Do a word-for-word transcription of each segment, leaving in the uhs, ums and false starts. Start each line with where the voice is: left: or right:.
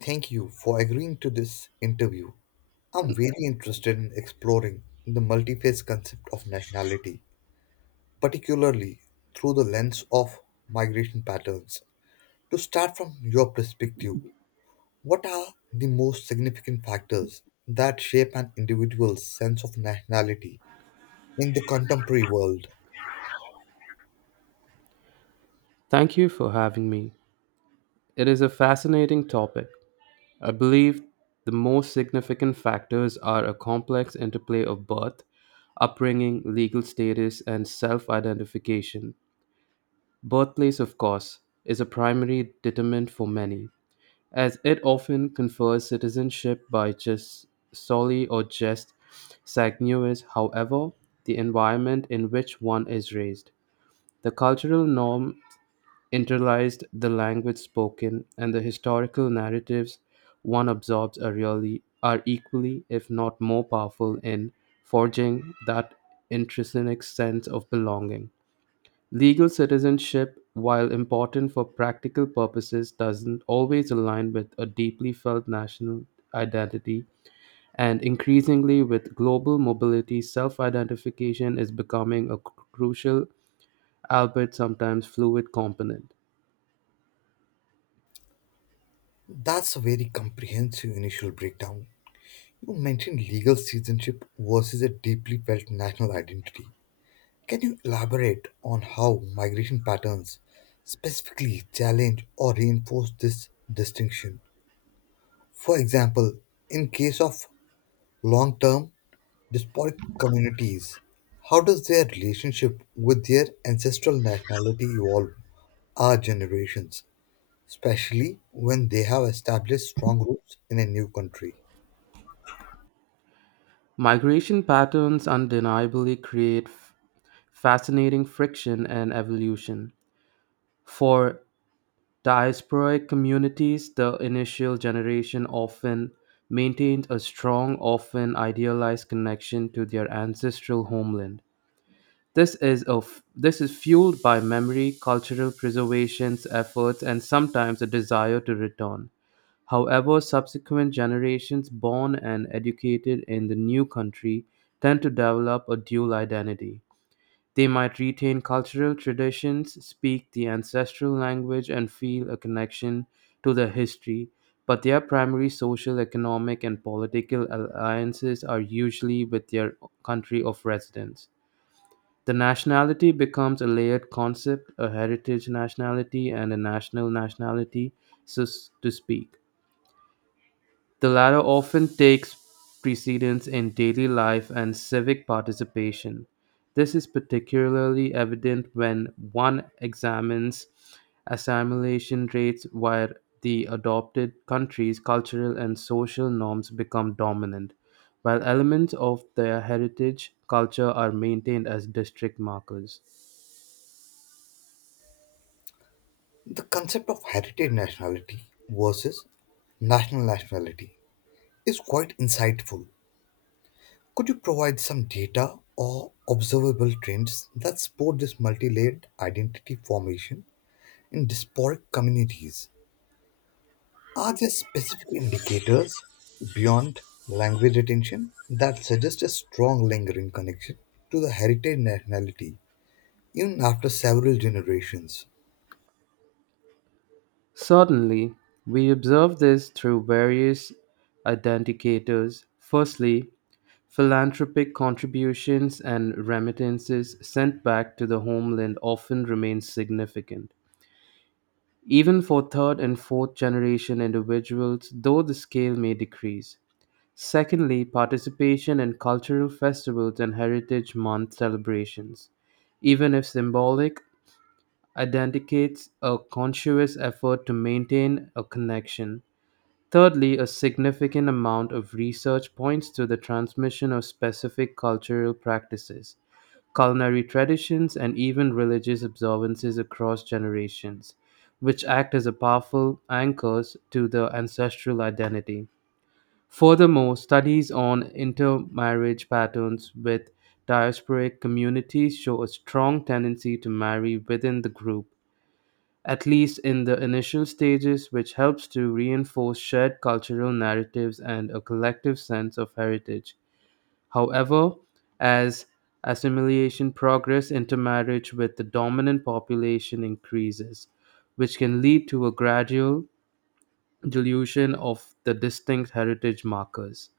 left: Thank you for agreeing to this interview. I'm very interested in exploring the multi-phase concept of nationality, particularly through the lens of migration patterns. To start from your perspective, what are the most significant factors that shape an individual's sense of nationality in the contemporary world?
right: Thank you for having me. It is a fascinating topic. I believe the most significant factors are a complex interplay of birth, upbringing, legal status, and self identification. Birthplace, of course, is a primary determinant for many, as it often confers citizenship by just solely or just sanguineous. However, the environment in which one is raised, the cultural norm internalized the language spoken, and the historical narratives one absorbs are really are equally, if not more powerful in forging that intrinsic sense of belonging. Legal citizenship, while important for practical purposes, doesn't always align with a deeply felt national identity, and increasingly with global mobility, self identification is becoming a crucial, albeit sometimes fluid, component.
left: That's a very comprehensive initial breakdown. You mentioned legal citizenship versus a deeply felt national identity. Can you elaborate on how migration patterns specifically challenge or reinforce this distinction? For example, in case of long term diasporic communities, how does their relationship with their ancestral nationality evolve our generations, especially when they have established strong roots in a new country?
right: Migration patterns undeniably create f- fascinating friction and evolution. For diasporic communities, the initial generation often maintained a strong, often idealized connection to their ancestral homeland. This is, a f- this is fueled by memory, cultural preservation's efforts, and sometimes a desire to return. However, subsequent generations born and educated in the new country tend to develop a dual identity. They might retain cultural traditions, speak the ancestral language, and feel a connection to their history, but their primary social, economic, and political alliances are usually with their country of residence. The nationality becomes a layered concept, a heritage nationality, and a national nationality, so s- to speak. The latter often takes precedence in daily life and civic participation. This is particularly evident when one examines assimilation rates where the adopted countries' cultural and social norms become dominant, while elements of their heritage culture are maintained as district markers.
left: The concept of heritage nationality versus national nationality is quite insightful. Could you provide some data or observable trends that support this multi-layered identity formation in diasporic communities? Are there specific indicators beyond language retention that suggest a strong lingering connection to the heritage nationality even after several generations?
right: Certainly, we observe this through various identicators. Firstly, philanthropic contributions and remittances sent back to the homeland often remain significant, even for third and fourth generation individuals, though the scale may decrease. Secondly, participation in cultural festivals and Heritage Month celebrations. Even if symbolic, identifies a conscious effort to maintain a connection. Thirdly, a significant amount of research points to the transmission of specific cultural practices, culinary traditions, and even religious observances across generations, which act as a powerful anchors to the ancestral identity. Furthermore, studies on intermarriage patterns with diasporic communities show a strong tendency to marry within the group at least in the initial stages, which helps to reinforce shared cultural narratives and a collective sense of heritage. However, as assimilation progress intermarriage with the dominant population increases, which can lead to a gradual dilution of the distinct heritage markers.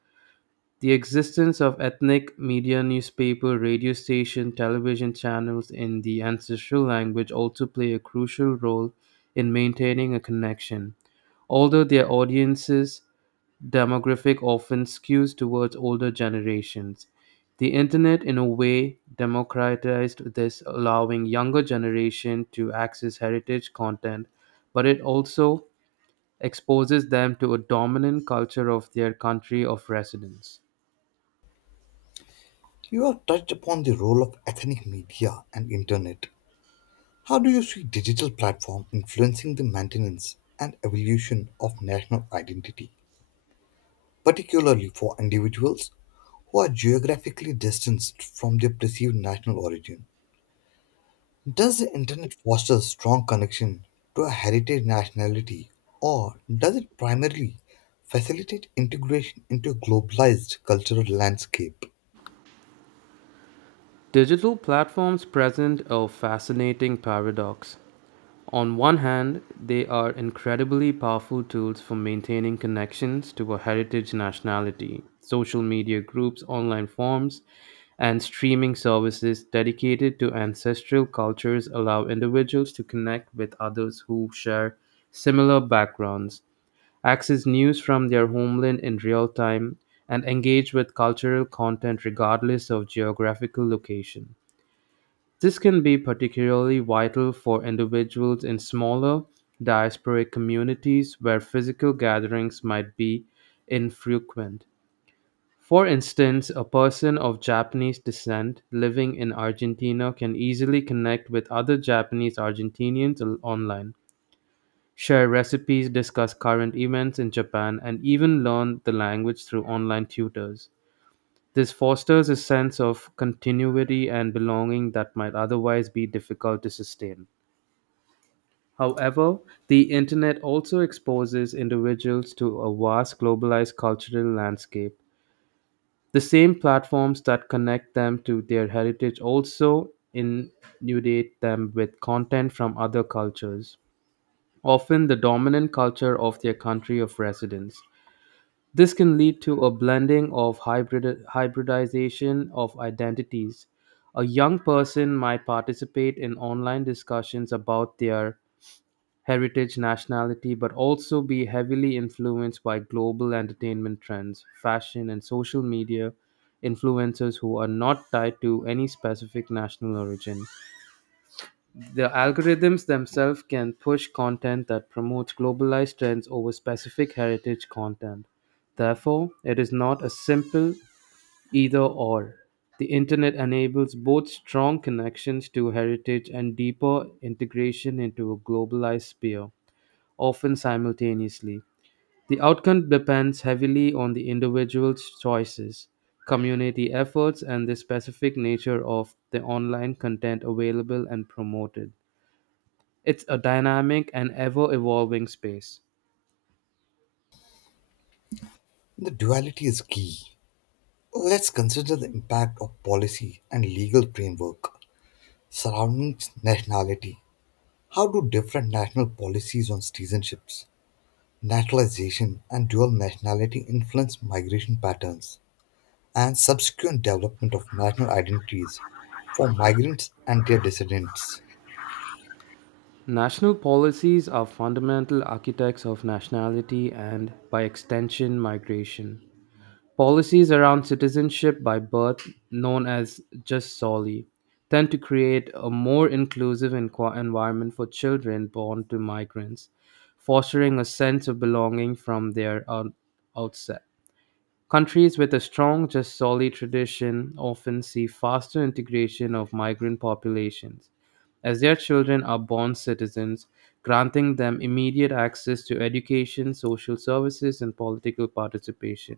right: The existence of ethnic media newspaper, radio station, television channels in the ancestral language also play a crucial role in maintaining a connection. Although their audiences demographic often skews towards older generations, the internet in a way democratized this allowing younger generation to access heritage content, but it also exposes them to a dominant culture of their country of residence.
left: You have touched upon the role of ethnic media and internet. How do you see digital platform influencing the maintenance and evolution of national identity, particularly for individuals who are geographically distanced from their perceived national origin? Does the internet foster a strong connection to a heritage nationality, or does it primarily facilitate integration into a globalized cultural landscape?
right: Digital platforms present a fascinating paradox. On one hand, they are incredibly powerful tools for maintaining connections to a heritage nationality, social media groups, online forums, and streaming services dedicated to ancestral cultures allow individuals to connect with others who share similar backgrounds, access news from their homeland in real time, and engage with cultural content regardless of geographical location. This can be particularly vital for individuals in smaller, diasporic communities where physical gatherings might be infrequent. For instance, a person of Japanese descent living in Argentina can easily connect with other Japanese Argentinians al- online, share recipes, discuss current events in Japan, and even learn the language through online tutors. This fosters a sense of continuity and belonging that might otherwise be difficult to sustain. However, the internet also exposes individuals to a vast globalized cultural landscape. The same platforms that connect them to their heritage also inundate them with content from other cultures, often the dominant culture of their country of residence. This can lead to a blending of hybrid, hybridization of identities. A young person might participate in online discussions about their heritage, nationality, but also be heavily influenced by global entertainment trends, fashion, and social media influencers who are not tied to any specific national origin. The algorithms themselves can push content that promotes globalized trends over specific heritage content. Therefore, it is not a simple either or. The internet enables both strong connections to heritage and deeper integration into a globalized sphere, often simultaneously. The outcome depends heavily on the individual's choices, community efforts, and the specific nature of the online content available and promoted. It's a dynamic and ever evolving space.
left: The duality is key. Let's consider the impact of policy and legal framework surrounding nationality. How do different national policies on citizenships, Natalization and dual nationality influence migration patterns and subsequent development of national identities for migrants and their descendants?
right: National policies are fundamental architects of nationality and, by extension, migration. Policies around citizenship by birth, known as just soli, tend to create a more inclusive enqu- environment for children born to migrants, fostering a sense of belonging from their out- outset. Countries with a strong Jasoli tradition often see faster integration of migrant populations, as their children are born citizens, granting them immediate access to education, social services, and political participation.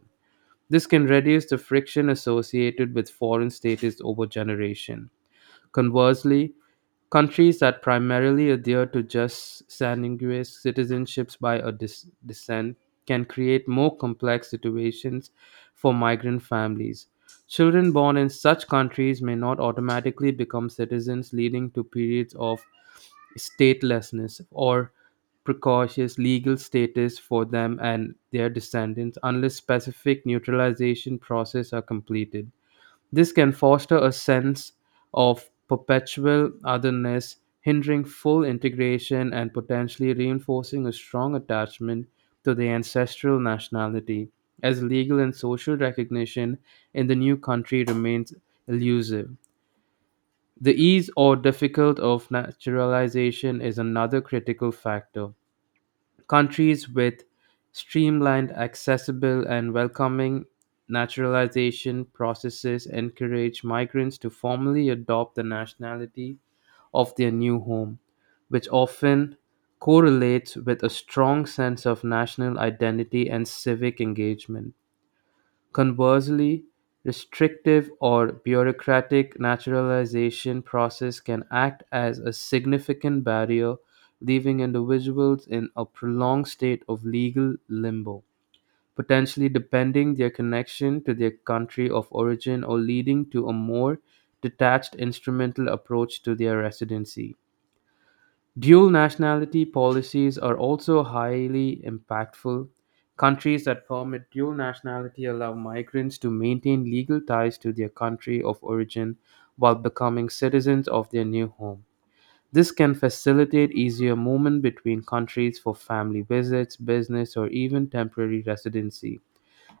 right: This can reduce the friction associated with foreign status over generation. Conversely, countries that primarily adhere to just sanguineous citizenships by a dis- descent can create more complex situations for migrant families. Children born in such countries may not automatically become citizens, leading to periods of statelessness or precocious legal status for them and their descendants unless specific neutralization processes are completed. This can foster a sense of perpetual otherness, hindering full integration and potentially reinforcing a strong attachment to the ancestral nationality, as legal and social recognition in the new country remains elusive. The ease or difficult of naturalization is another critical factor. Countries with streamlined, accessible, and welcoming naturalization processes encourage migrants to formally adopt the nationality of their new home, which often correlates with a strong sense of national identity and civic engagement. Conversely, restrictive or bureaucratic naturalization process can act as a significant barrier, leaving individuals in a prolonged state of legal limbo, potentially depending their connection to their country of origin or leading to a more detached instrumental approach to their residency. Dual nationality policies are also highly impactful. Countries that permit dual nationality allow migrants to maintain legal ties to their country of origin while becoming citizens of their new home. This can facilitate easier movement between countries for family visits, business, or even temporary residency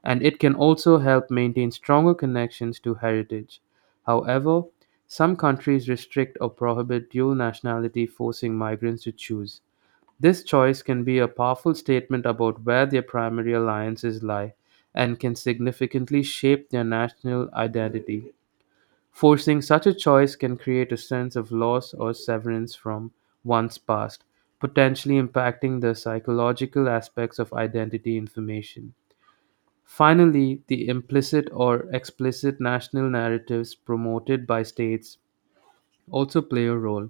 right: and it can also help maintain stronger connections to heritage. However, some countries restrict or prohibit dual nationality, forcing migrants to choose. This choice can be a powerful statement about where their primary alliances lie and can significantly shape their national identity. Forcing such a choice can create a sense of loss or severance from one's past, potentially impacting the psychological aspects of identity information. Finally, the implicit or explicit national narratives promoted by states also play a role.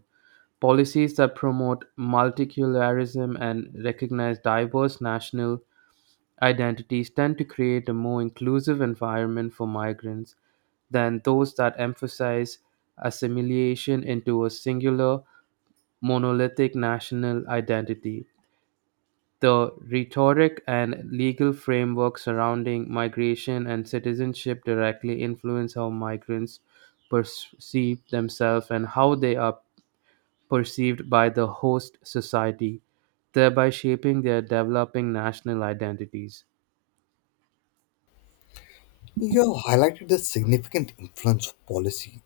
right: Policies that promote multiculturalism and recognize diverse national identities tend to create a more inclusive environment for migrants than those that emphasize assimilation into a singular monolithic national identity. The rhetoric and legal framework surrounding migration and citizenship directly influence how migrants perceive themselves and how they are perceived by the host society, thereby shaping their developing national identities.
left: You have highlighted the significant influence of policy.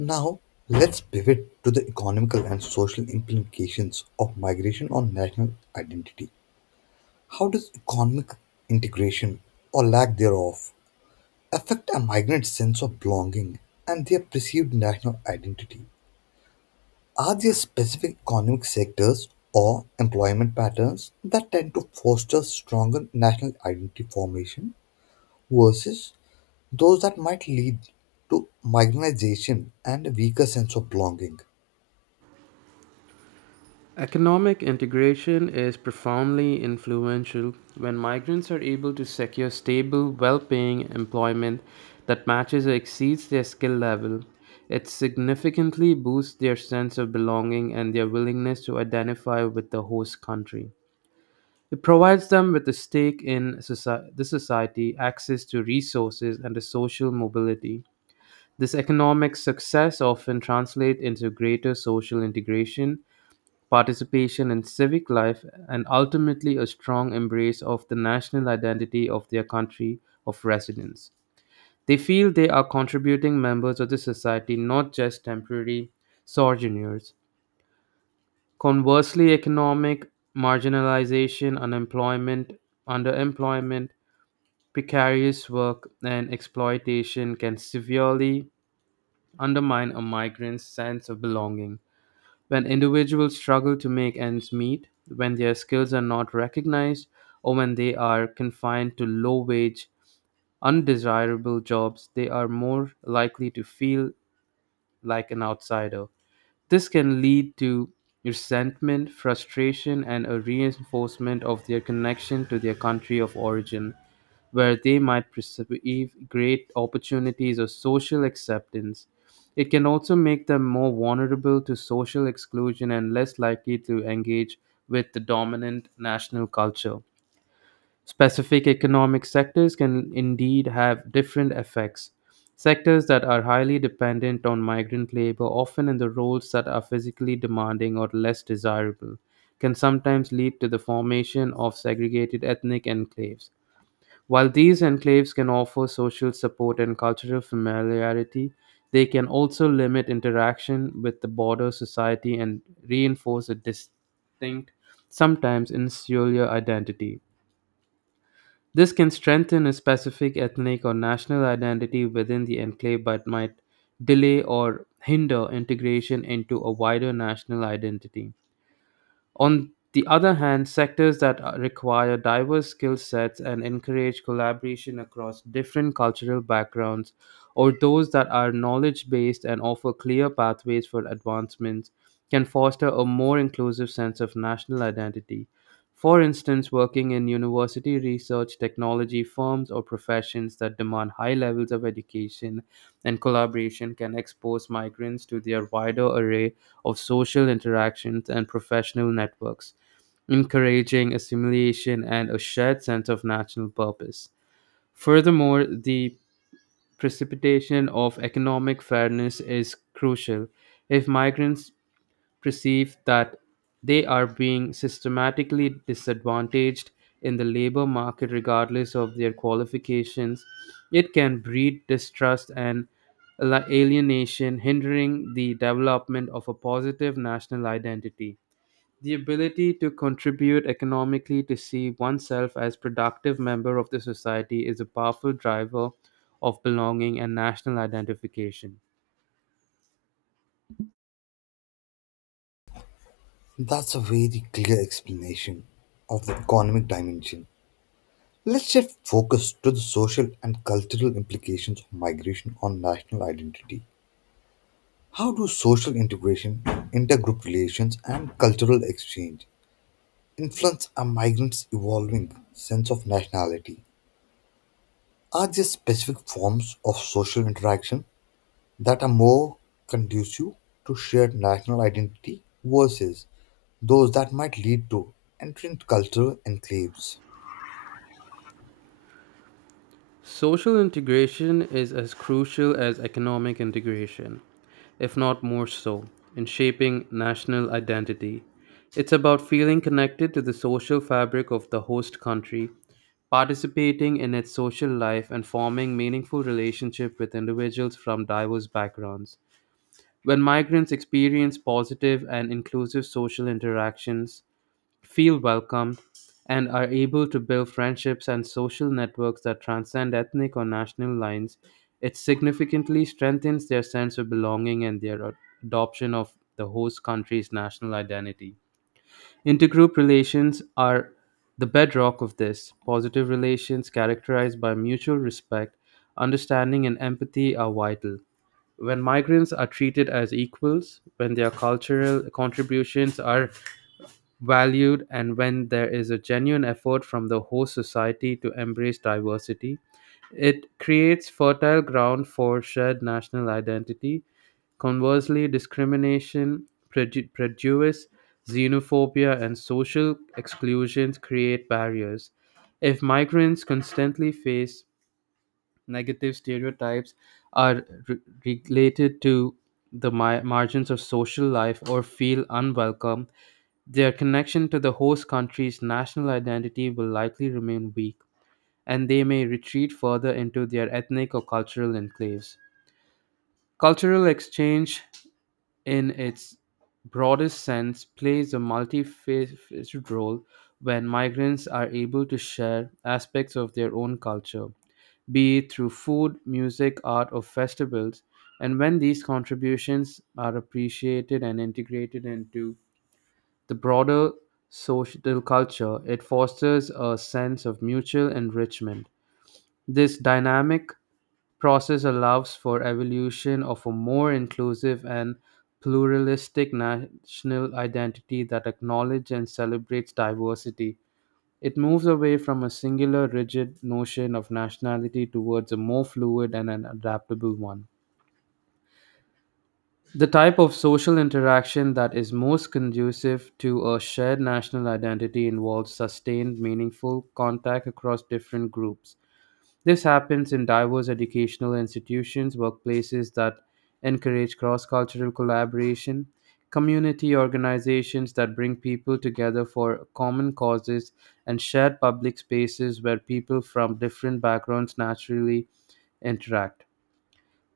left: Now, let's pivot to the economical and social implications of migration on national identity. How does economic integration or lack thereof affect a migrant's sense of belonging and their perceived national identity? Are there specific economic sectors or employment patterns that tend to foster stronger national identity formation versus those that might lead to marginalization and a weaker sense of belonging?
right: Economic integration is profoundly influential. When migrants are able to secure stable, well paying employment that matches or exceeds their skill level, it significantly boosts their sense of belonging and their willingness to identify with the host country. It provides them with a stake in soci- the society, access to resources, and a social mobility. This economic success often translates into greater social integration participation in civic life, and ultimately a strong embrace of the national identity of their country of residence. They feel they are contributing members of the society, not just temporary sojourners. Conversely, economic marginalization, unemployment, underemployment, precarious work, and exploitation can severely undermine a migrant's sense of belonging. When individuals struggle to make ends meet, when their skills are not recognized, or when they are confined to low wage, undesirable jobs, they are more likely to feel like an outsider. This can lead to resentment, frustration, and a reinforcement of their connection to their country of origin, where they might perceive great opportunities or social acceptance. It can also make them more vulnerable to social exclusion and less likely to engage with the dominant national culture. Specific economic sectors can indeed have different effects. Sectors that are highly dependent on migrant labor, often in the roles that are physically demanding or less desirable, can sometimes lead to the formation of segregated ethnic enclaves. While these enclaves can offer social support and cultural familiarity, they can also limit interaction with the broader society and reinforce a distinct, sometimes insular identity. This can strengthen a specific ethnic or national identity within the enclave but might delay or hinder integration into a wider national identity. On the other hand, sectors that are- require diverse skill sets and encourage collaboration across different cultural backgrounds, or those that are knowledge based and offer clear pathways for advancements, can foster a more inclusive sense of national identity. For instance, working in university research, technology firms, or professions that demand high levels of education and collaboration can expose migrants to their wider array of social interactions and professional networks, encouraging assimilation and a shared sense of national purpose. Furthermore, the precipitation of economic fairness is crucial. If migrants perceive that they are being systematically disadvantaged in the labor market regardless of their qualifications, it can breed distrust and ala- alienation, hindering the development of a positive national identity. The ability to contribute economically to see oneself as productive member of the society is a powerful driver of belonging and national identification.
left: That's a very clear explanation of the economic dimension. Let's shift focus to the social and cultural implications of migration on national identity. How do social integration, intergroup relations, and cultural exchange influence a migrant's evolving sense of nationality? Are there specific forms of social interaction that are more conducive to shared national identity versus those that might lead to entering cultural enclaves?
right: Social integration is as crucial as economic integration, if not more so, in shaping national identity. It's about feeling connected to the social fabric of the host country, participating in its social life, and forming meaningful relationships with individuals from diverse backgrounds. When migrants experience positive and inclusive social interactions, feel welcomed, and are able to build friendships and social networks that transcend ethnic or national lines, it significantly strengthens their sense of belonging and their ad- adoption of the host country's national identity. Intergroup relations are the bedrock of this. Positive relations characterized by mutual respect, understanding, and empathy are vital. When migrants are treated as equals, when their cultural contributions are valued and when there is a genuine effort from the host society to embrace diversity. It creates fertile ground for shared national identity. Conversely, discrimination, preju- prejudice, xenophobia, and social exclusions create barriers. If migrants constantly face negative stereotypes are re- related to the mi- margins of social life or feel unwelcome, their connection to the host country's national identity will likely remain weak, and they may retreat further into their ethnic or cultural enclaves. Cultural exchange, in its broadest sense, plays a multifaceted role when migrants are able to share aspects of their own culture, be it through food, music, art, or festivals, and when these contributions are appreciated and integrated into the broader social culture, it fosters a sense of mutual enrichment. This dynamic process allows for evolution of a more inclusive and pluralistic national identity that acknowledges and celebrates diversity. It moves away from a singular rigid notion of nationality towards a more fluid and an adaptable one. The type of social interaction that is most conducive to a shared national identity involves sustained, meaningful contact across different groups. This happens in diverse educational institutions, workplaces that encourage cross cultural collaboration, community organizations that bring people together for common causes, and shared public spaces where people from different backgrounds naturally interact.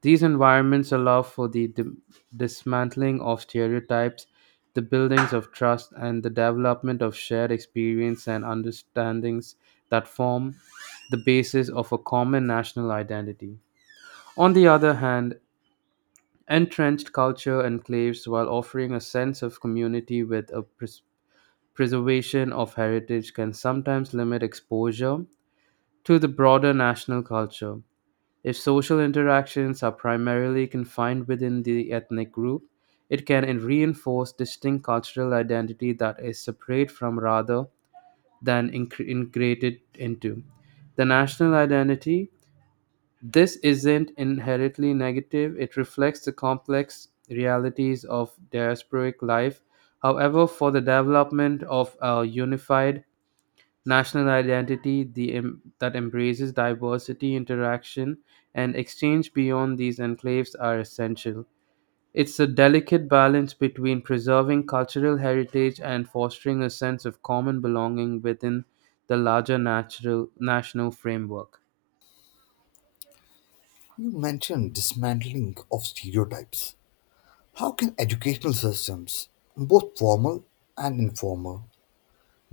right: These environments allow for the dim- dismantling of stereotypes, the buildings of trust, and the development of shared experience and understandings that form the basis of a common national identity. On the other hand, entrenched culture enclaves, while offering a sense of community with a pres- preservation of heritage, can sometimes limit exposure to the broader national culture. If social interactions are primarily confined within the ethnic group, it can en- reinforce distinct cultural identity that is separate from rather than incre- integrated into. The national identity, this isn't inherently negative, it reflects the complex realities of diasporic life. However, for the development of a unified national identity the, em- that embraces diversity, interaction, and exchange beyond these enclaves are essential. It's a delicate balance between preserving cultural heritage and fostering a sense of common belonging within the larger natural, national framework.
left: You mentioned dismantling of stereotypes. How can educational systems, both formal and informal,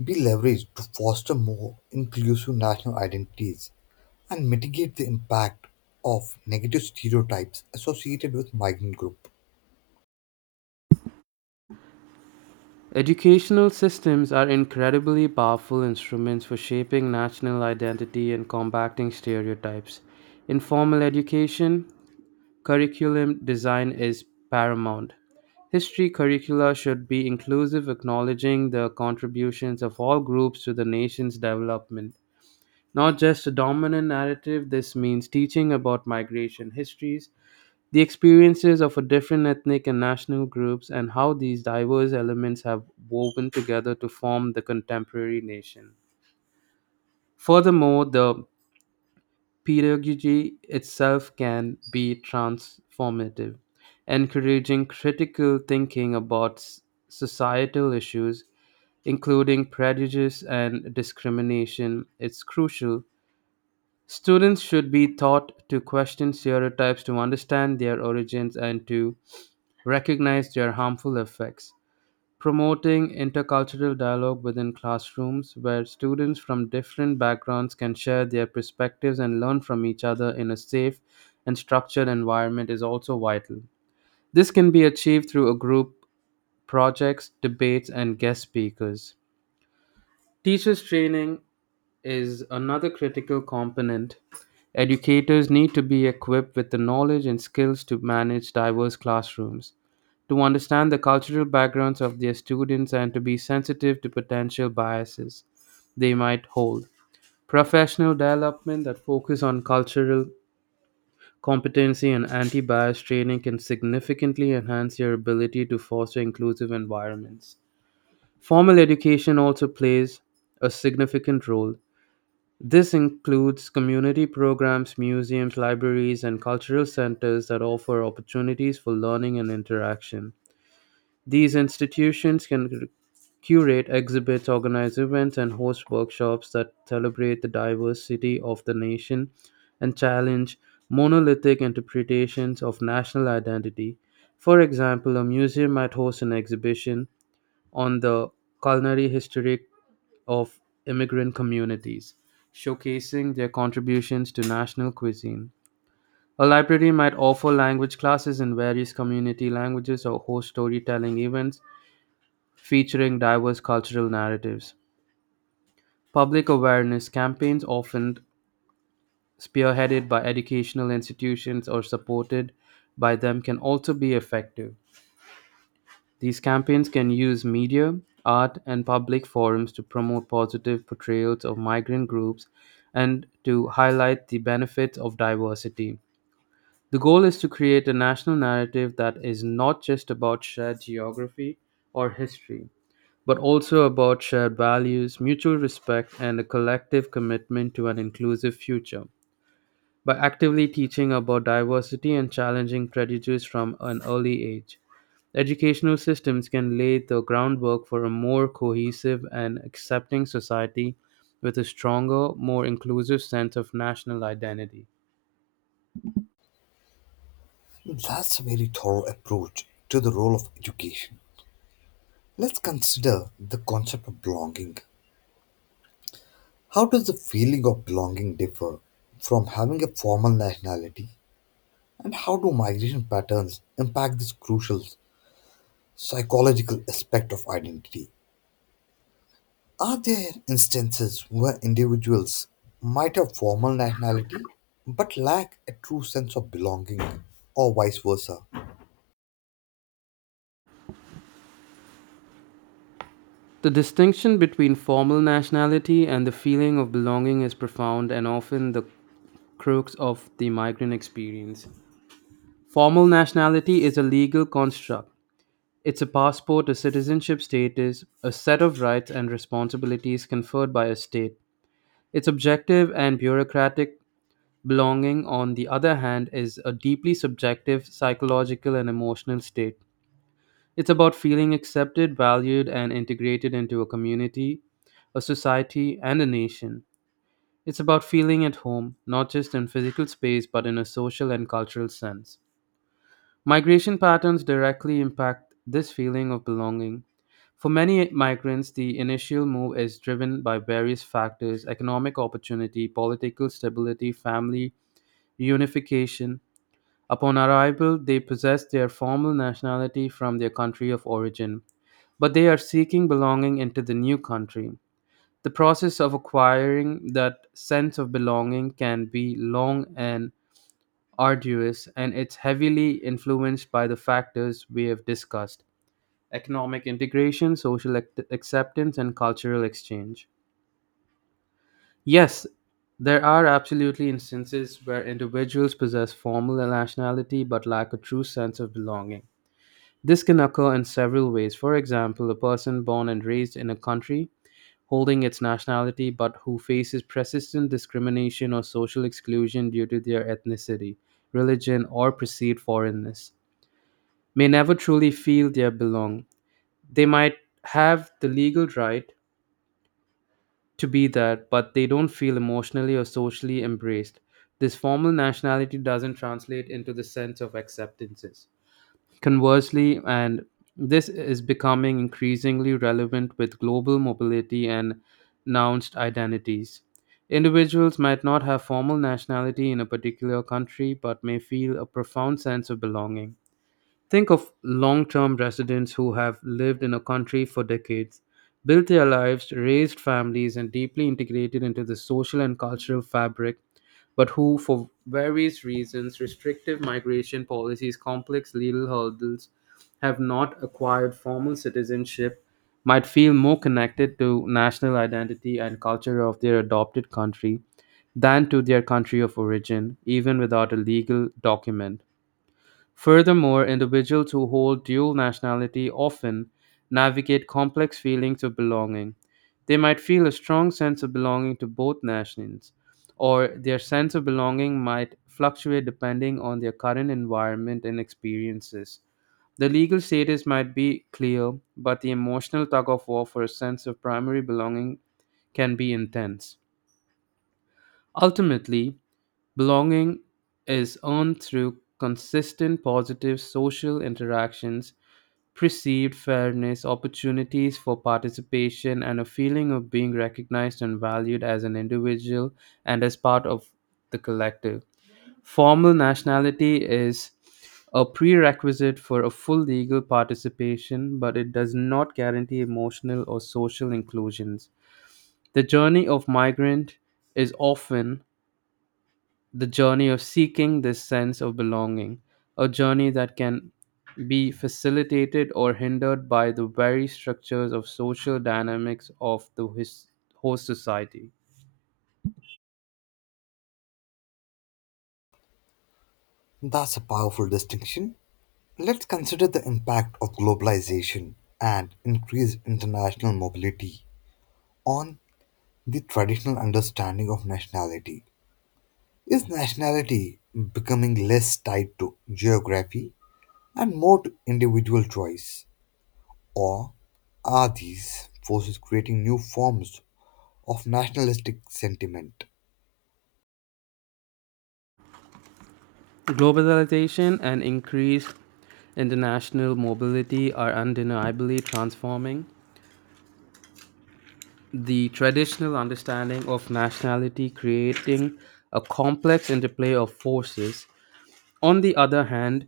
left: be leveraged to foster more inclusive national identities and mitigate the impact of negative stereotypes associated with migrant group?
right: Educational systems are incredibly powerful instruments for shaping national identity and combating stereotypes. In formal education, curriculum design is paramount. History curricula should be inclusive, acknowledging the contributions of all groups to the nation's development, not just a dominant narrative. This means teaching about migration histories, the experiences of a different ethnic and national groups, and how these diverse elements have woven together to form the contemporary nation. Furthermore, the pedagogy itself can be transformative, encouraging critical thinking about s- societal issues, including prejudice and discrimination. It's crucial. Students should be taught to question stereotypes to understand their origins and to recognize their harmful effects. Promoting intercultural dialogue within classrooms where students from different backgrounds can share their perspectives and learn from each other in a safe and structured environment is also vital. This can be achieved through a group projects, debates, and guest speakers. Teachers' training is another critical component. Educators need to be equipped with the knowledge and skills to manage diverse classrooms, to understand the cultural backgrounds of their students, and to be sensitive to potential biases they might hold. Professional development that focus on cultural competency and anti-bias training can significantly enhance your ability to foster inclusive environments. Formal education also plays a significant role. This includes community programs, museums, libraries, and cultural centers that offer opportunities for learning and interaction. These institutions can cu- curate exhibits, organize events, and host workshops that celebrate the diversity of the nation and challenge monolithic interpretations of national identity. For example, a museum might host an exhibition on the culinary history of immigrant communities, showcasing their contributions to national cuisine. A library might offer language classes in various community languages or host storytelling events featuring diverse cultural narratives. Public awareness campaigns, often spearheaded by educational institutions or supported by them, can also be effective. These campaigns can use media, art, and public forums to promote positive portrayals of migrant groups and to highlight the benefits of diversity. The goal is to create a national narrative that is not just about shared geography or history, but also about shared values, mutual respect, and a collective commitment to an inclusive future. By actively teaching about diversity and challenging prejudice from an early age, educational systems can lay the groundwork for a more cohesive and accepting society with a stronger, more inclusive sense of national identity.
left: That's a very thorough approach to the role of education. Let's consider the concept of belonging. How does the feeling of belonging differ from having a formal nationality? And how do migration patterns impact this crucial psychological aspect of identity? Are there instances where individuals might have formal nationality but lack a true sense of belonging, or vice versa?
right: The distinction between formal nationality and the feeling of belonging is profound and often the crux of the migrant experience. Formal nationality is a legal construct. It's a passport, a citizenship status, a set of rights and responsibilities conferred by a state. It's objective and bureaucratic. Belonging, on the other hand, is a deeply subjective psychological and emotional state. It's about feeling accepted, valued, and integrated into a community, a society, and a nation. It's about feeling at home, not just in physical space, but in a social and cultural sense. Migration patterns directly impact this feeling of belonging. For many migrants, the initial move is driven by various factors: economic opportunity, political stability, family reunification. Upon arrival, they possess their formal nationality from their country of origin, but they are seeking belonging into the new country. The process of acquiring that sense of belonging can be long and arduous, and it's heavily influenced by the factors we have discussed: economic integration, social act- acceptance, and cultural exchange. Yes, there are absolutely instances where individuals possess formal nationality but lack a true sense of belonging. This can occur in several ways. For example, a person born and raised in a country holding its nationality but who faces persistent discrimination or social exclusion due to their ethnicity, religion, or perceived foreignness may never truly feel they belong. They might have the legal right to be that, but they don't feel emotionally or socially embraced. This formal nationality doesn't translate into the sense of acceptances. Conversely, and this is becoming increasingly relevant with global mobility and nounced identities. Individuals might not have formal nationality in a particular country but may feel a profound sense of belonging. Think of long term residents who have lived in a country for decades, built their lives, raised families, and deeply integrated into the social and cultural fabric, but who, for various reasons restrictive migration policies, complex legal hurdles have not acquired formal citizenship, might feel more connected to national identity and culture of their adopted country than to their country of origin, even without a legal document. Furthermore, individuals who hold dual nationality often navigate complex feelings of belonging. They might feel a strong sense of belonging to both nations, or their sense of belonging might fluctuate depending on their current environment and experiences. The legal status might be clear, but the emotional tug of war for a sense of primary belonging can be intense. Ultimately, belonging is earned through consistent positive social interactions, perceived fairness, opportunities for participation, and a feeling of being recognized and valued as an individual and as part of the collective. Formal nationality is a prerequisite for a full legal participation, but it does not guarantee emotional or social inclusions. The journey of migrant is often the journey of seeking this sense of belonging, a journey that can be facilitated or hindered by the very structures of social dynamics of the his, host society.
left: That's a powerful distinction. Let's consider the impact of globalization and increased international mobility on the traditional understanding of nationality. Is nationality becoming less tied to geography and more to individual choice? Or are these forces creating new forms of nationalistic sentiment?
right: Globalization and increased international mobility are undeniably transforming the traditional understanding of nationality, creating a complex interplay of forces. On the other hand,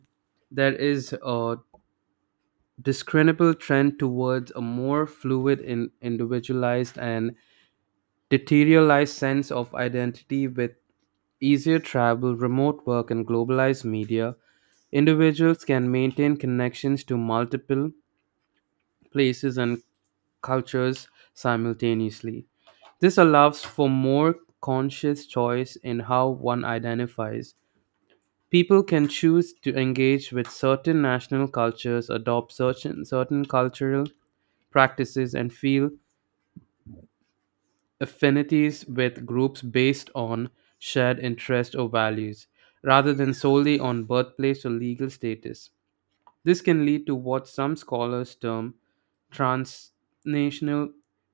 right: there is a discernible trend towards a more fluid, in, individualized, and deteriorized sense of identity with easier travel, remote work, and globalized media. Individuals can maintain connections to multiple places and cultures simultaneously. This allows for more conscious choice in how one identifies. People can choose to engage with certain national cultures, adopt certain, certain cultural practices, and feel affinities with groups based on shared interests or values, rather than solely on birthplace or legal status. This can lead to what some scholars term transnational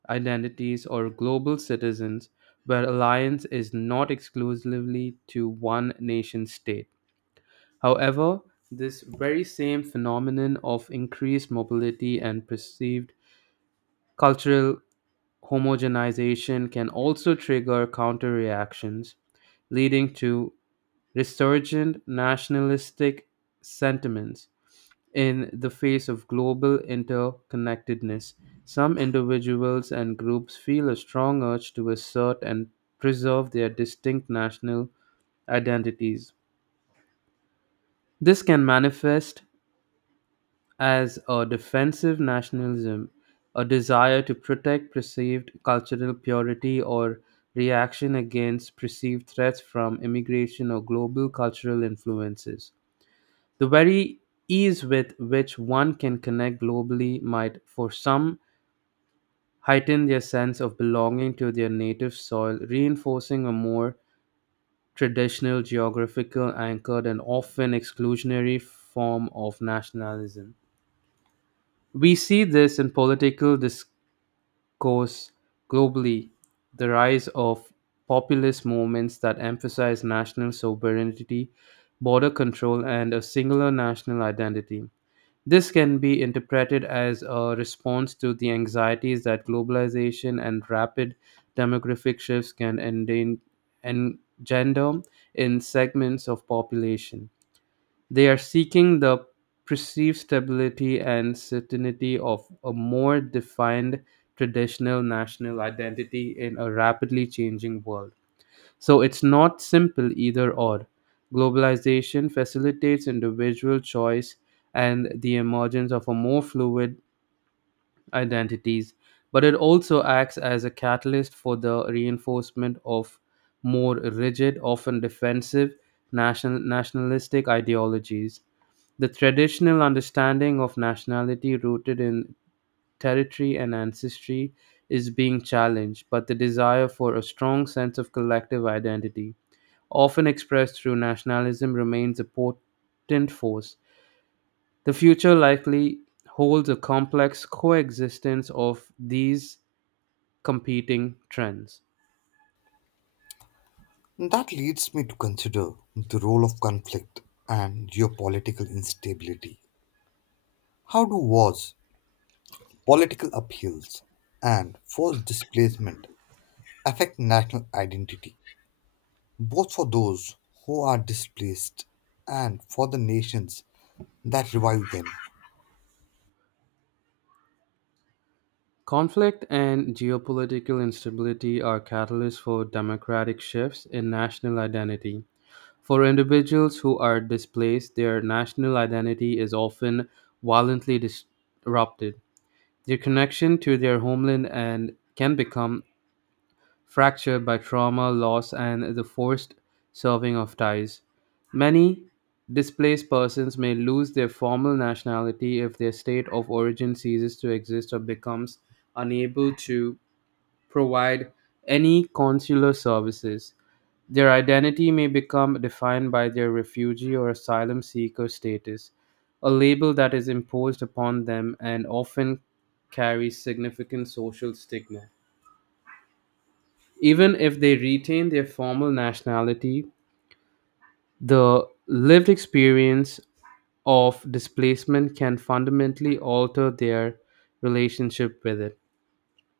right: identities or global citizens, where alliance is not exclusively to one nation state. However, this very same phenomenon of increased mobility and perceived cultural homogenization can also trigger counter reactions, leading to resurgent nationalistic sentiments in the face of global interconnectedness. Some individuals and groups feel a strong urge to assert and preserve their distinct national identities. This can manifest as a defensive nationalism, a desire to protect perceived cultural purity or reaction against perceived threats from immigration or global cultural influences. The very ease with which one can connect globally might, for some, heighten their sense of belonging to their native soil, reinforcing a more traditional, geographical anchored, and often exclusionary form of nationalism. We see this in political discourse globally, the rise of populist movements that emphasize national sovereignty, border control, and a singular national identity. This can be interpreted as a response to the anxieties that globalization and rapid demographic shifts can enden- engender in segments of population. They are seeking the perceived stability and certainty of a more defined traditional national identity in a rapidly changing world. So it's not simple either or. Globalization facilitates individual choice and the emergence of a more fluid identities, but it also acts as a catalyst for the reinforcement of more rigid, often defensive, national, nationalistic ideologies. The traditional understanding of nationality rooted in territory and ancestry is being challenged, but the desire for a strong sense of collective identity, often expressed through nationalism, remains a potent force. The future likely holds a complex coexistence of these competing trends.
left: That leads me to consider the role of conflict and geopolitical instability. How do wars, political upheavals, and forced displacement affect national identity, both for those who are displaced and for the nations that revive them?
right: Conflict and geopolitical instability are catalysts for democratic shifts in national identity. For individuals who are displaced, their national identity is often violently disrupted. Their connection to their homeland and can become fractured by trauma, loss, and the forced severed of ties. Many displaced persons may lose their formal nationality if their state of origin ceases to exist or becomes unable to provide any consular services. Their identity may become defined by their refugee or asylum seeker status, a label that is imposed upon them and often carries significant social stigma. Even if they retain their formal nationality, the lived experience of displacement can fundamentally alter their relationship with it.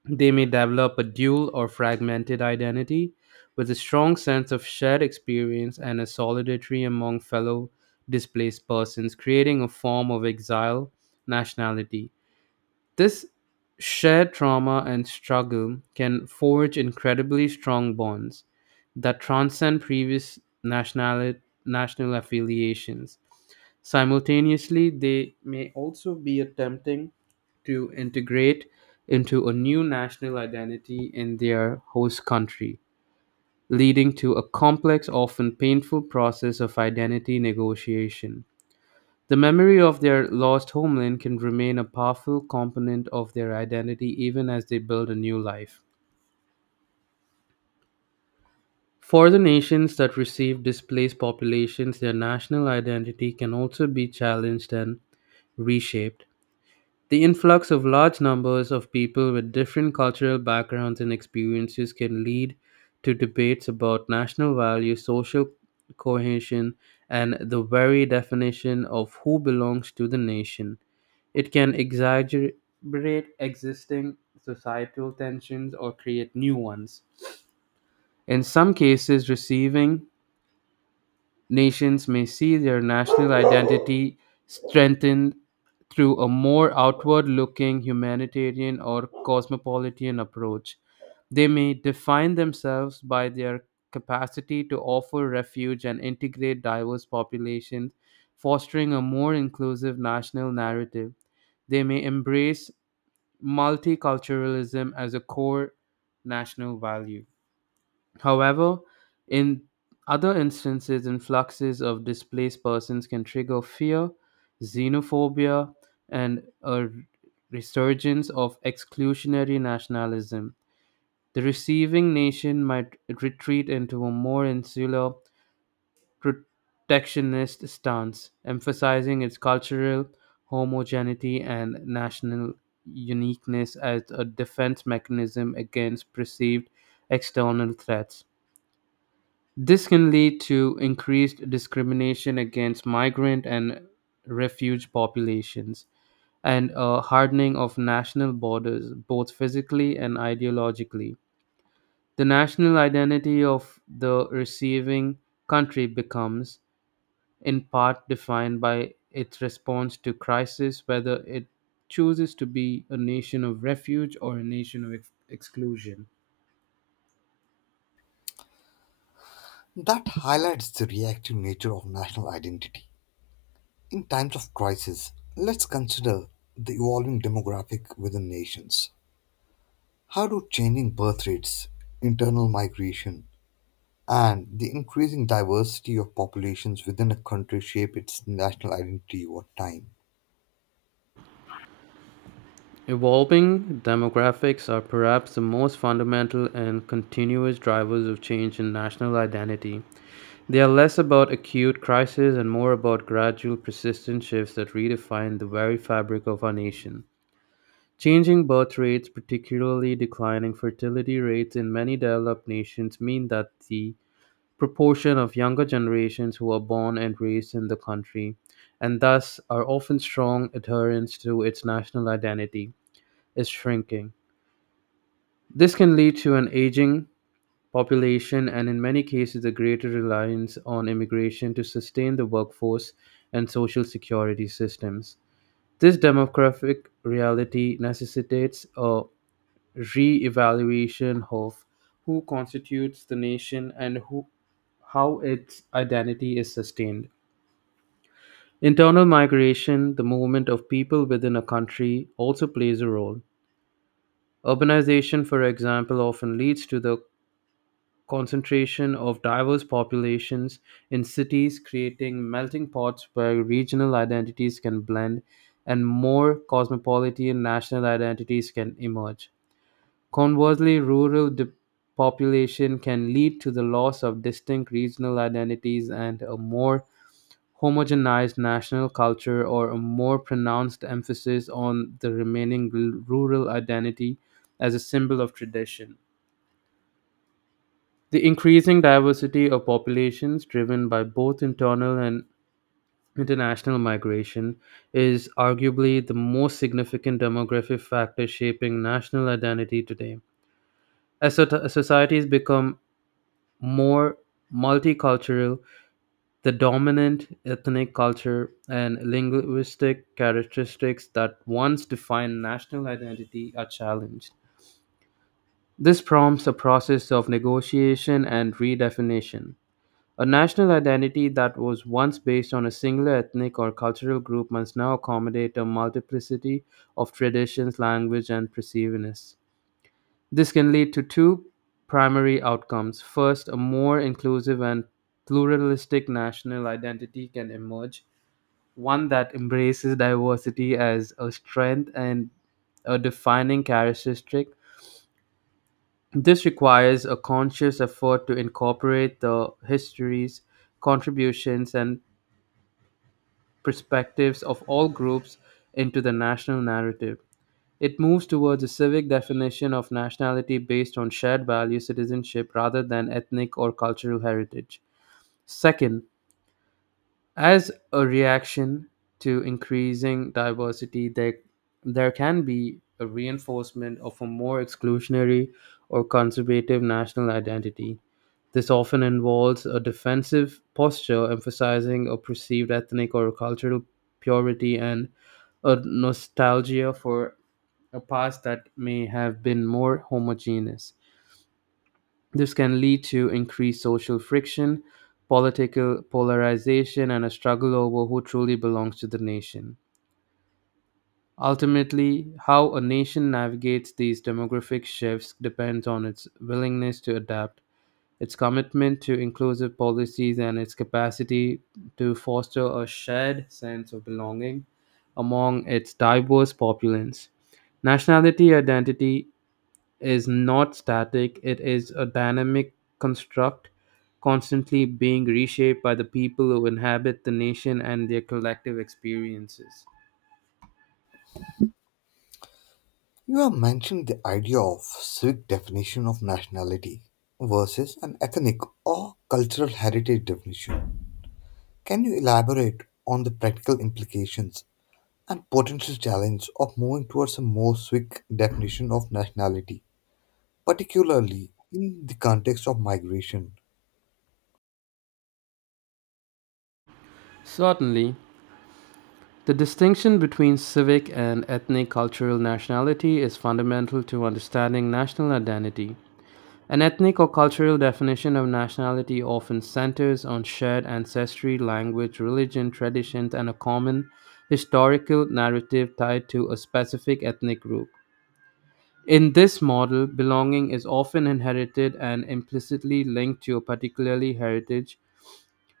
right: They may develop a dual or fragmented identity with a strong sense of shared experience and a solidarity among fellow displaced persons, creating a form of exile nationality. This shared trauma and struggle can forge incredibly strong bonds that transcend previous national, national affiliations. Simultaneously, they may also be attempting to integrate into a new national identity in their host country, leading to a complex, often painful process of identity negotiation. The memory of their lost homeland can remain a powerful component of their identity even as they build a new life. For the nations that receive displaced populations, their national identity can also be challenged and reshaped. The influx of large numbers of people with different cultural backgrounds and experiences can lead to debates about national values, social cohesion, and the very definition of who belongs to the nation. It can exacerbate existing societal tensions or create new ones. In some cases, receiving nations may see their national identity strengthened through a more outward looking humanitarian or cosmopolitan approach. They may define themselves by their capacity to offer refuge and integrate diverse populations, fostering a more inclusive national narrative. They may embrace multiculturalism as a core national value. However, in other instances, influxes of displaced persons can trigger fear, xenophobia, and a resurgence of exclusionary nationalism. The receiving nation might retreat into a more insular protectionist stance, emphasizing its cultural homogeneity and national uniqueness as a defense mechanism against perceived external threats. This can lead to increased discrimination against migrant and refugee populations and a hardening of national borders, both physically and ideologically. The national identity of the receiving country becomes in part defined by its response to crisis, whether it chooses to be a nation of refuge or a nation of ex- exclusion.
left: That highlights the reactive nature of national identity. In times of crisis, let's consider the evolving demographic within nations. How do changing birth rates, internal migration, and the increasing diversity of populations within a country shape its national identity over time?
right: Evolving demographics are perhaps the most fundamental and continuous drivers of change in national identity. They are less about acute crises and more about gradual, persistent shifts that redefine the very fabric of our nation. Changing birth rates, particularly declining fertility rates in many developed nations, mean that the proportion of younger generations who are born and raised in the country and thus are often strong adherents to its national identity is shrinking. This can lead to an aging population and, in many cases, a greater reliance on immigration to sustain the workforce and social security systems. This demographic reality necessitates a re-evaluation of who constitutes the nation and who, how its identity is sustained. Internal migration, the movement of people within a country, also plays a role. Urbanization, for example, often leads to the concentration of diverse populations in cities, creating melting pots where regional identities can blend and more cosmopolitan national identities can emerge. Conversely, rural depopulation can lead to the loss of distinct regional identities and a more homogenized national culture or a more pronounced emphasis on the remaining r- rural identity as a symbol of tradition. The increasing diversity of populations driven by both internal and international migration is arguably the most significant demographic factor shaping national identity today. As so- societies become more multicultural, the dominant ethnic culture and linguistic characteristics that once defined national identity are challenged. This prompts a process of negotiation and redefinition. A national identity that was once based on a singular ethnic or cultural group must now accommodate a multiplicity of traditions, language, and perceivedness. This can lead to two primary outcomes. First, a more inclusive and pluralistic national identity can emerge, one that embraces diversity as a strength and a defining characteristic. This requires a conscious effort to incorporate the histories, contributions, and perspectives of all groups into the national narrative. It moves towards a civic definition of nationality based on shared value citizenship rather than ethnic or cultural heritage. Second, as a reaction to increasing diversity, there, there can be a reinforcement of a more exclusionary or conservative national identity. This often involves a defensive posture emphasizing a perceived ethnic or cultural purity and a nostalgia for a past that may have been more homogeneous. This can lead to increased social friction, political polarization, and a struggle over who truly belongs to the nation. Ultimately, how a nation navigates these demographic shifts depends on its willingness to adapt, its commitment to inclusive policies, and its capacity to foster a shared sense of belonging among its diverse populace. Nationality identity is not static, it is a dynamic construct constantly being reshaped by the people who inhabit the nation and their collective experiences.
left: You have mentioned the idea of civic definition of nationality versus an ethnic or cultural heritage definition. Can you elaborate on the practical implications and potential challenge of moving towards a more civic definition of nationality, particularly in the context of migration?
right: Certainly, the distinction between civic and ethnic cultural nationality is fundamental to understanding national identity. An ethnic or cultural definition of nationality often centers on shared ancestry, language, religion, traditions, and a common historical narrative tied to a specific ethnic group. In this model, belonging is often inherited and implicitly linked to a particular heritage.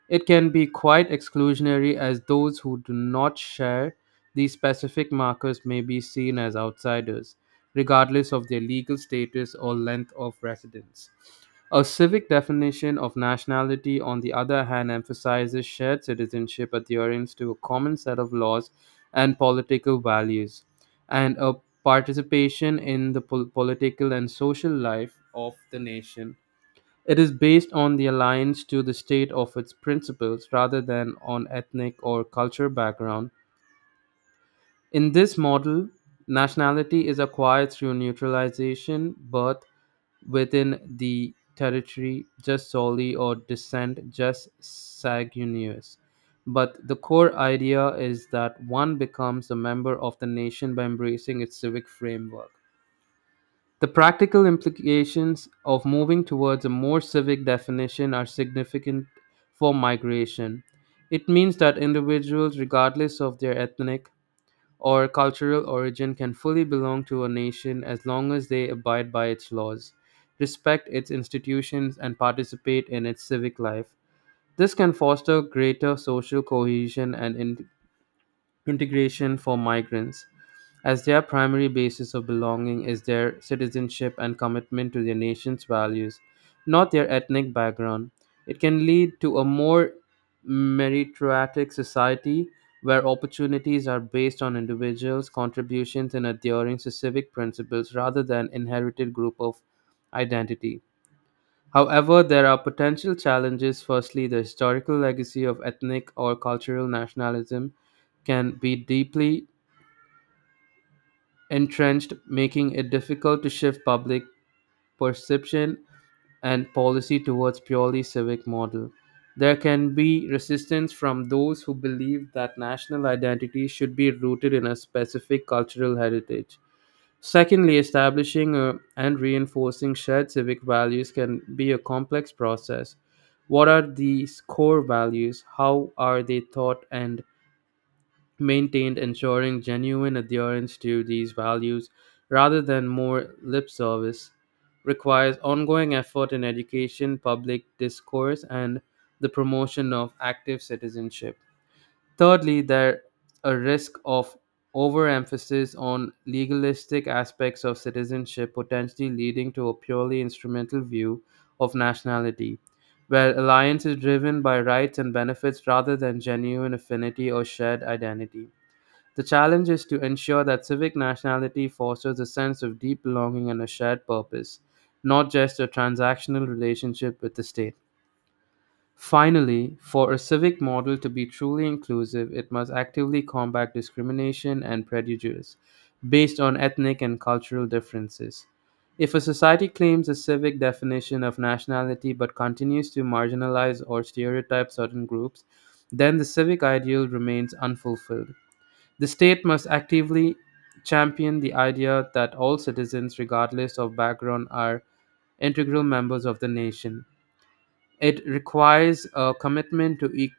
right: It can be quite exclusionary, as those who do not share these specific markers may be seen as outsiders, regardless of their legal status or length of residence. A civic definition of nationality, on the other hand, emphasizes shared citizenship, adherence to a common set of laws and political values, and a participation in the pol- political and social life of the nation. It is based on the alliance to the state of its principles rather than on ethnic or cultural background, in this model, nationality is acquired through neutralization, birth within the territory, just solely, or descent, just sanguineous. But the core idea is that one becomes a member of the nation by embracing its civic framework. The practical implications of moving towards a more civic definition are significant for migration. It means that individuals, regardless of their ethnic, or cultural origin can fully belong to a nation as long as they abide by its laws, respect its institutions, and participate in its civic life. This can foster greater social cohesion and in- integration for migrants, as their primary basis of belonging is their citizenship and commitment to their nation's values, not their ethnic background. It can lead to a more meritocratic society where opportunities are based on individuals' contributions and adhering to civic principles rather than inherited group of identity. However, there are potential challenges. Firstly, the historical legacy of ethnic or cultural nationalism can be deeply entrenched, making it difficult to shift public perception and policy towards purely civic model. There can be resistance from those who believe that national identity should be rooted in a specific cultural heritage. Secondly, establishing uh, and reinforcing shared civic values can be a complex process. What are these core values? How are they taught and maintained, ensuring genuine adherence to these values rather than more lip service? Requires ongoing effort in education, public discourse, and the promotion of active citizenship. Thirdly, there a risk of overemphasis on legalistic aspects of citizenship, potentially leading to a purely instrumental view of nationality, where alliance is driven by rights and benefits rather than genuine affinity or shared identity. The challenge is to ensure that civic nationality fosters a sense of deep belonging and a shared purpose, not just a transactional relationship with the state. Finally, for a civic model to be truly inclusive, it must actively combat discrimination and prejudice based on ethnic and cultural differences. If a society claims a civic definition of nationality but continues to marginalize or stereotype certain groups, then the civic ideal remains unfulfilled. The state must actively champion the idea that all citizens, regardless of background, are integral members of the nation. It requires a commitment to, e-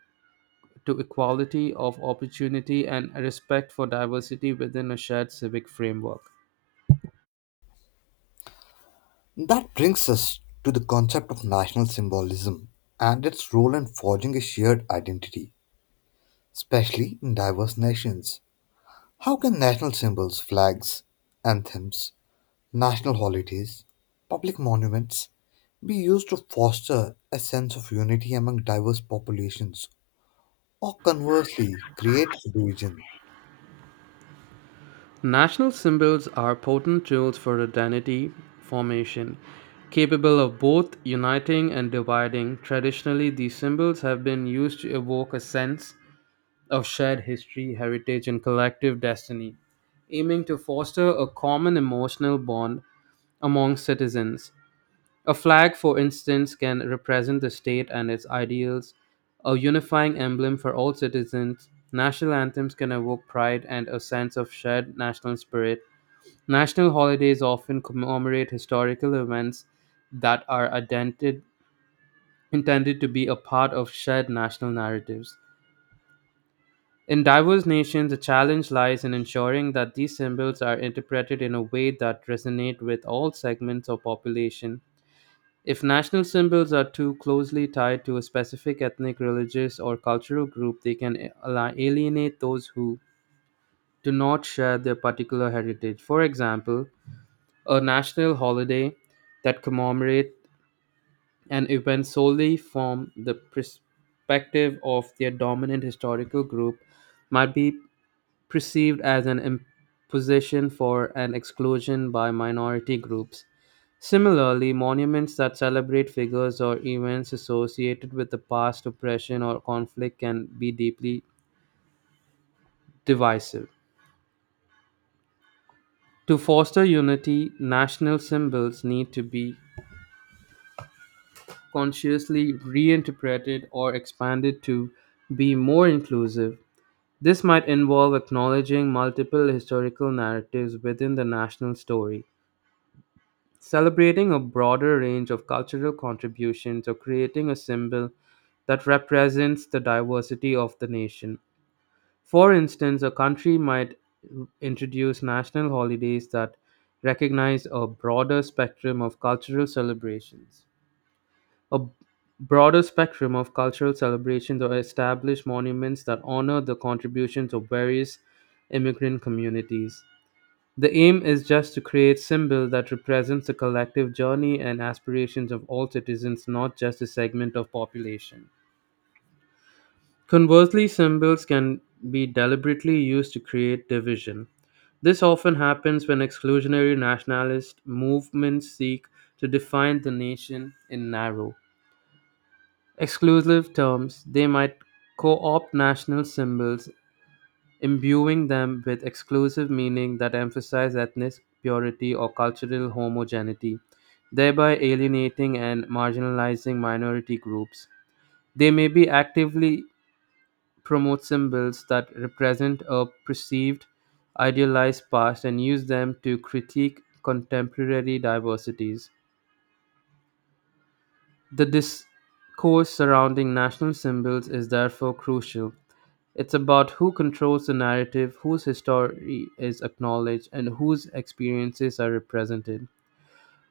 right: to equality of opportunity and a respect for diversity within a shared civic framework.
left: That brings us to the concept of national symbolism and its role in forging a shared identity, especially in diverse nations. How can national symbols, flags, anthems, national holidays, public monuments be used to foster a sense of unity among diverse populations or conversely create division?
right: National symbols are potent tools for identity formation, capable of both uniting and dividing. Traditionally, these symbols have been used to evoke a sense of shared history, heritage, and collective destiny, aiming to foster a common emotional bond among citizens. A flag, for instance, can represent the state and its ideals, a unifying emblem for all citizens. National anthems can evoke pride and a sense of shared national spirit. National holidays often commemorate historical events that are identi- intended to be a part of shared national narratives. In diverse nations, the challenge lies in ensuring that these symbols are interpreted in a way that resonate with all segments of population. If national symbols are too closely tied to a specific ethnic, religious, or cultural group, they can a- ali- alienate those who do not share their particular heritage. For example, a national holiday that commemorates an event solely from the perspective of their dominant historical group might be perceived as an imposition for an exclusion by minority groups. Similarly, monuments that celebrate figures or events associated with the past oppression or conflict can be deeply divisive. To foster unity, national symbols need to be consciously reinterpreted or expanded to be more inclusive. This might involve acknowledging multiple historical narratives within the national story, celebrating a broader range of cultural contributions or creating a symbol that represents the diversity of the nation. For instance, a country might introduce national holidays that recognize a broader spectrum of cultural celebrations. A broader spectrum of cultural celebrations or establish monuments that honor the contributions of various immigrant communities. The aim is just to create symbol that represents the collective journey and aspirations of all citizens, not just a segment of population. Conversely, symbols can be deliberately used to create division. This often happens when exclusionary nationalist movements seek to define the nation in narrow, exclusive terms. They might co opt national symbols, imbuing them with exclusive meaning that emphasize ethnic purity or cultural homogeneity, thereby alienating and marginalizing minority groups. They may be actively promote symbols that represent a perceived idealized past and use them to critique contemporary diversities. The discourse surrounding national symbols is therefore crucial. It's about who controls the narrative, whose history is acknowledged, and whose experiences are represented.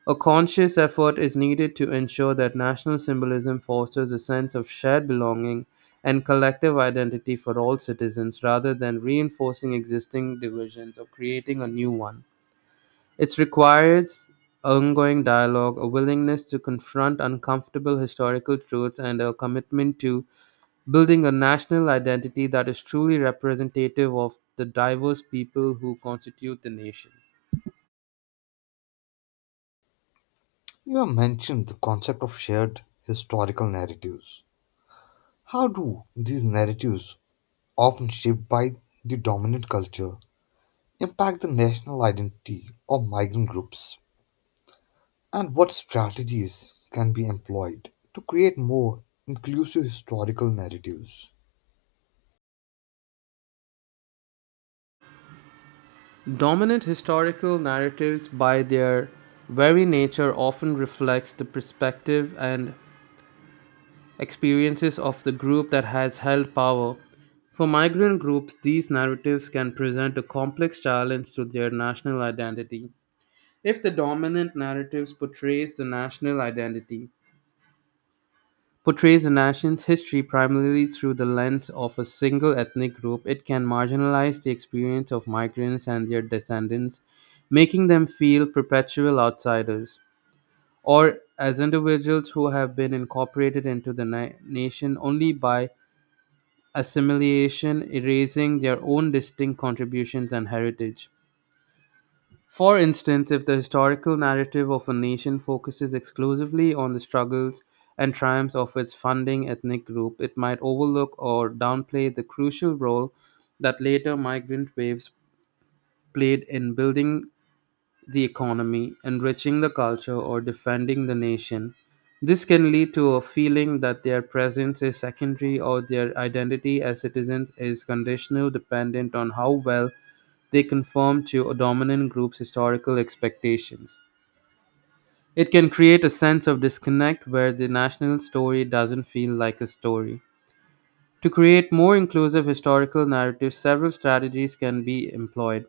right: A conscious effort is needed to ensure that national symbolism fosters a sense of shared belonging and collective identity for all citizens rather than reinforcing existing divisions or creating a new one. It requires ongoing dialogue, a willingness to confront uncomfortable historical truths, and a commitment to building a national identity that is truly representative of the diverse people who constitute the nation.
left: You have mentioned the concept of shared historical narratives. How do these narratives, often shaped by the dominant culture, impact the national identity of migrant groups? And what strategies can be employed to create more inclusive historical narratives?
right: Dominant historical narratives, by their very nature, often reflects the perspective and experiences of the group that has held power. For migrant groups, these narratives can present a complex challenge to their national identity. If the dominant narratives portrays the national identity portrays a nation's history primarily through the lens of a single ethnic group, it can marginalize the experience of migrants and their descendants, making them feel perpetual outsiders, or as individuals who have been incorporated into the na- nation only by assimilation, erasing their own distinct contributions and heritage. For instance, if the historical narrative of a nation focuses exclusively on the struggles and triumphs of its founding ethnic group, it might overlook or downplay the crucial role that later migrant waves played in building the economy, enriching the culture, or defending the nation. This can lead to a feeling that their presence is secondary or their identity as citizens is conditional dependent on how well they conform to a dominant group's historical expectations. It can create a sense of disconnect where the national story doesn't feel like a story. To create more inclusive historical narratives, several strategies can be employed.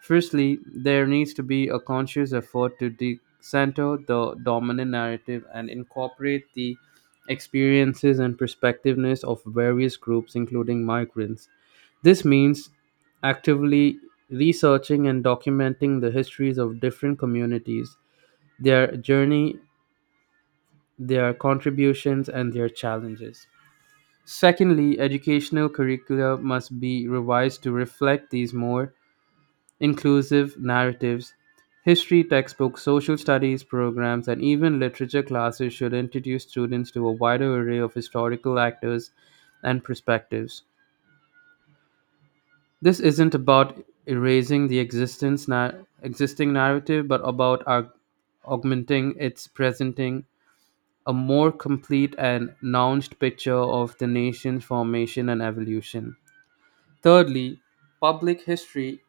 right: Firstly, there needs to be a conscious effort to decenter the dominant narrative and incorporate the experiences and perspectiveness of various groups, including migrants. This means actively researching and documenting the histories of different communities, their journey, their contributions, and their challenges. Secondly, educational curricula must be revised to reflect these more inclusive narratives. History textbooks, social studies programs, and even literature classes should introduce students to a wider array of historical actors and perspectives. This isn't about erasing the existence nar- existing narrative, but about our augmenting its presenting a more complete and nuanced picture of the nation's formation and evolution. Thirdly, public history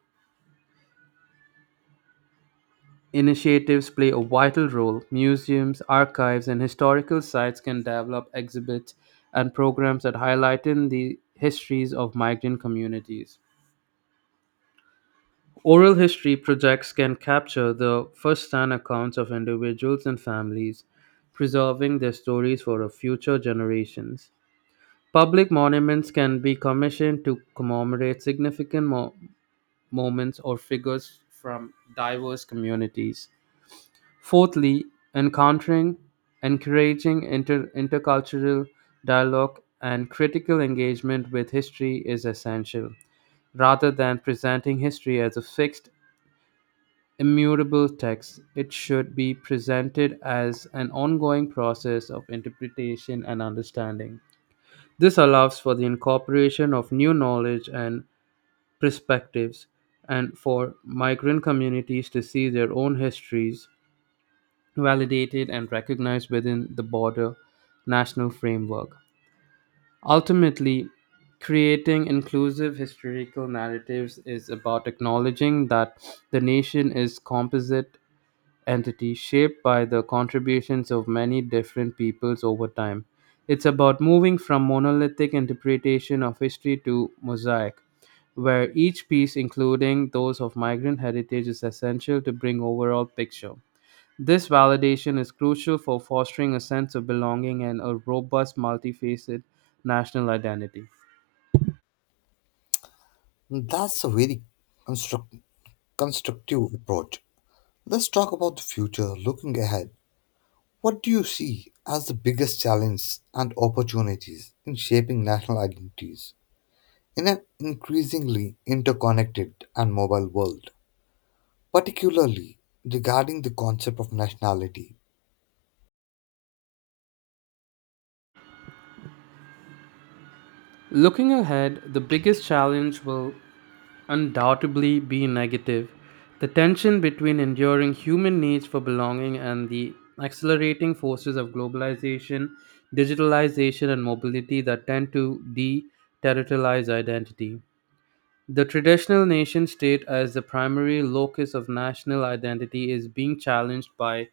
right: initiatives play a vital role. Museums, archives, and historical sites can develop exhibits and programs that highlight in the histories of migrant communities. Oral history projects can capture the first hand accounts of individuals and families, preserving their stories for a future generations. Public monuments can be commissioned to commemorate significant mo- moments or figures from diverse communities. Fourthly, encountering, encouraging inter- intercultural dialogue and critical engagement with history is essential. Rather than presenting history as a fixed, immutable text, it should be presented as an ongoing process of interpretation and understanding. This allows for the incorporation of new knowledge and perspectives and for migrant communities to see their own histories validated and recognized within the broader national framework. Ultimately, creating inclusive historical narratives is about acknowledging that the nation is composite entity shaped by the contributions of many different peoples over time. It's about moving from monolithic interpretation of history to mosaic, where each piece, including those of migrant heritage, is essential to bring overall picture. This validation is crucial for fostering a sense of belonging and a robust, multifaceted national identity.
left: That's a very construct- constructive approach. Let's talk about the future, looking ahead. What do you see as the biggest challenge and opportunities in shaping national identities in an increasingly interconnected and mobile world, particularly regarding the concept of nationality?
right: Looking ahead, the biggest challenge will undoubtedly be negative the tension between enduring human needs for belonging and the accelerating forces of globalization, digitalization, and mobility that tend to de territorialize identity. The traditional nation state as the primary locus of national identity is being challenged by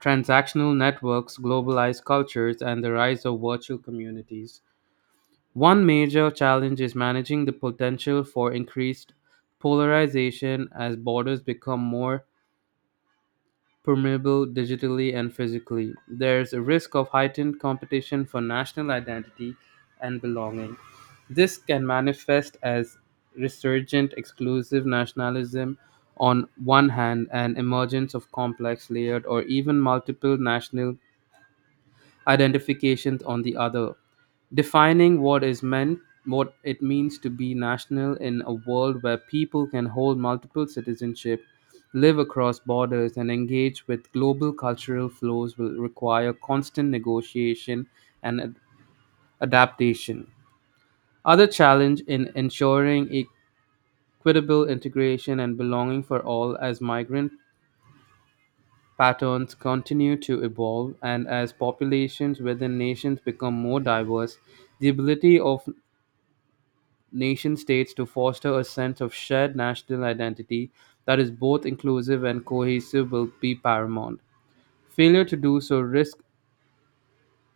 right: transactional networks, globalized cultures, and the rise of virtual communities. One major challenge is managing the potential for increased polarization as borders become more permeable digitally and physically. There's a risk of heightened competition for national identity and belonging. This can manifest as resurgent exclusive nationalism on one hand and emergence of complex layered or even multiple national identifications on the other, defining what is meant, what it means to be national in a world where people can hold multiple citizenship, live across borders, and engage with global cultural flows will require constant negotiation and ad- adaptation. Other challenge in ensuring equitable integration and belonging for all as migrant patterns continue to evolve, and as populations within nations become more diverse, the ability of nation states to foster a sense of shared national identity that is both inclusive and cohesive will be paramount. Failure to do so risks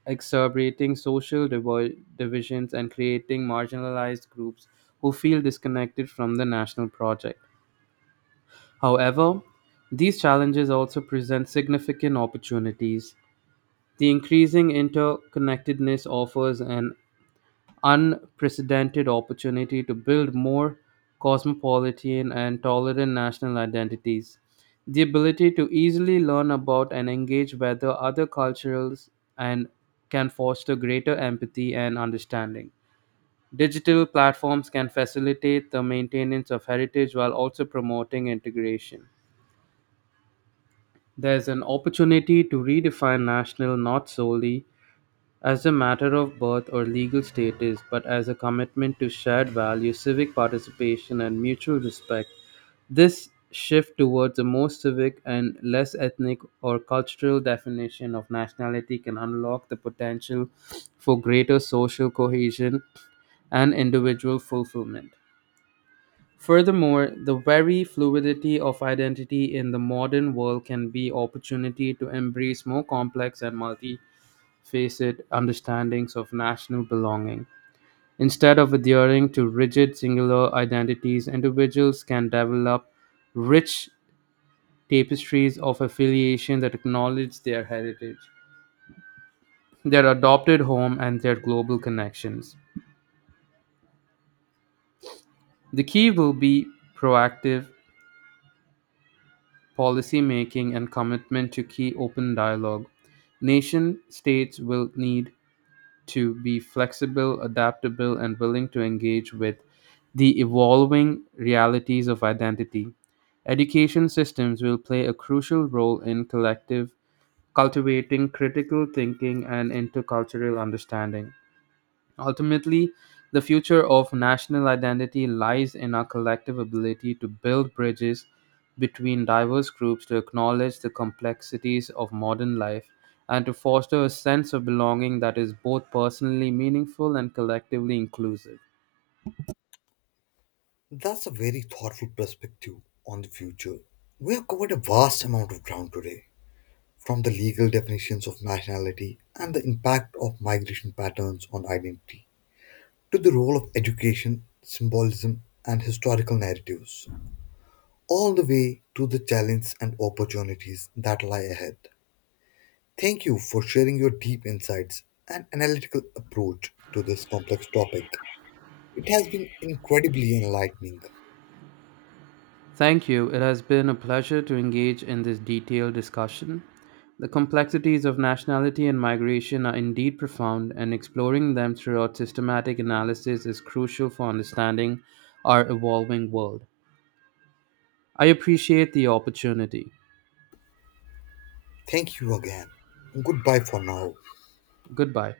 right: exacerbating social divi- divisions and creating marginalized groups who feel disconnected from the national project. However, these challenges also present significant opportunities. The increasing interconnectedness offers an unprecedented opportunity to build more cosmopolitan and tolerant national identities. The ability to easily learn about and engage with the other cultures and can foster greater empathy and understanding. Digital platforms can facilitate the maintenance of heritage while also promoting integration. There's an opportunity to redefine national not solely as a matter of birth or legal status, but as a commitment to shared values, civic participation, and mutual respect. This shift towards a more civic and less ethnic or cultural definition of nationality can unlock the potential for greater social cohesion and individual fulfillment. Furthermore, the very fluidity of identity in the modern world can be opportunity to embrace more complex and multi facet understandings of national belonging. Instead of adhering to rigid singular identities, individuals can develop rich tapestries of affiliation that acknowledge their heritage, their adopted home, and their global connections. The key will be proactive policy making and commitment to key open dialogue. Nation states will need to be flexible, adaptable, and willing to engage with the evolving realities of identity. Education systems will play a crucial role in collective cultivating critical thinking and intercultural understanding. Ultimately, the future of national identity lies in our collective ability to build bridges between diverse groups, to acknowledge the complexities of modern life, and to foster a sense of belonging that is both personally meaningful and collectively inclusive.
left: That's a very thoughtful perspective on the future. We have covered a vast amount of ground today, from the legal definitions of nationality and the impact of migration patterns on identity, to the role of education, symbolism, and historical narratives, all the way to the challenges and opportunities that lie ahead. Thank you for sharing your deep insights and analytical approach to this complex topic. It has been incredibly enlightening.
right: Thank you. It has been a pleasure to engage in this detailed discussion. The complexities of nationality and migration are indeed profound, and exploring them throughout systematic analysis is crucial for understanding our evolving world. I appreciate the opportunity.
left: Thank you again. Goodbye for now.
right: Goodbye.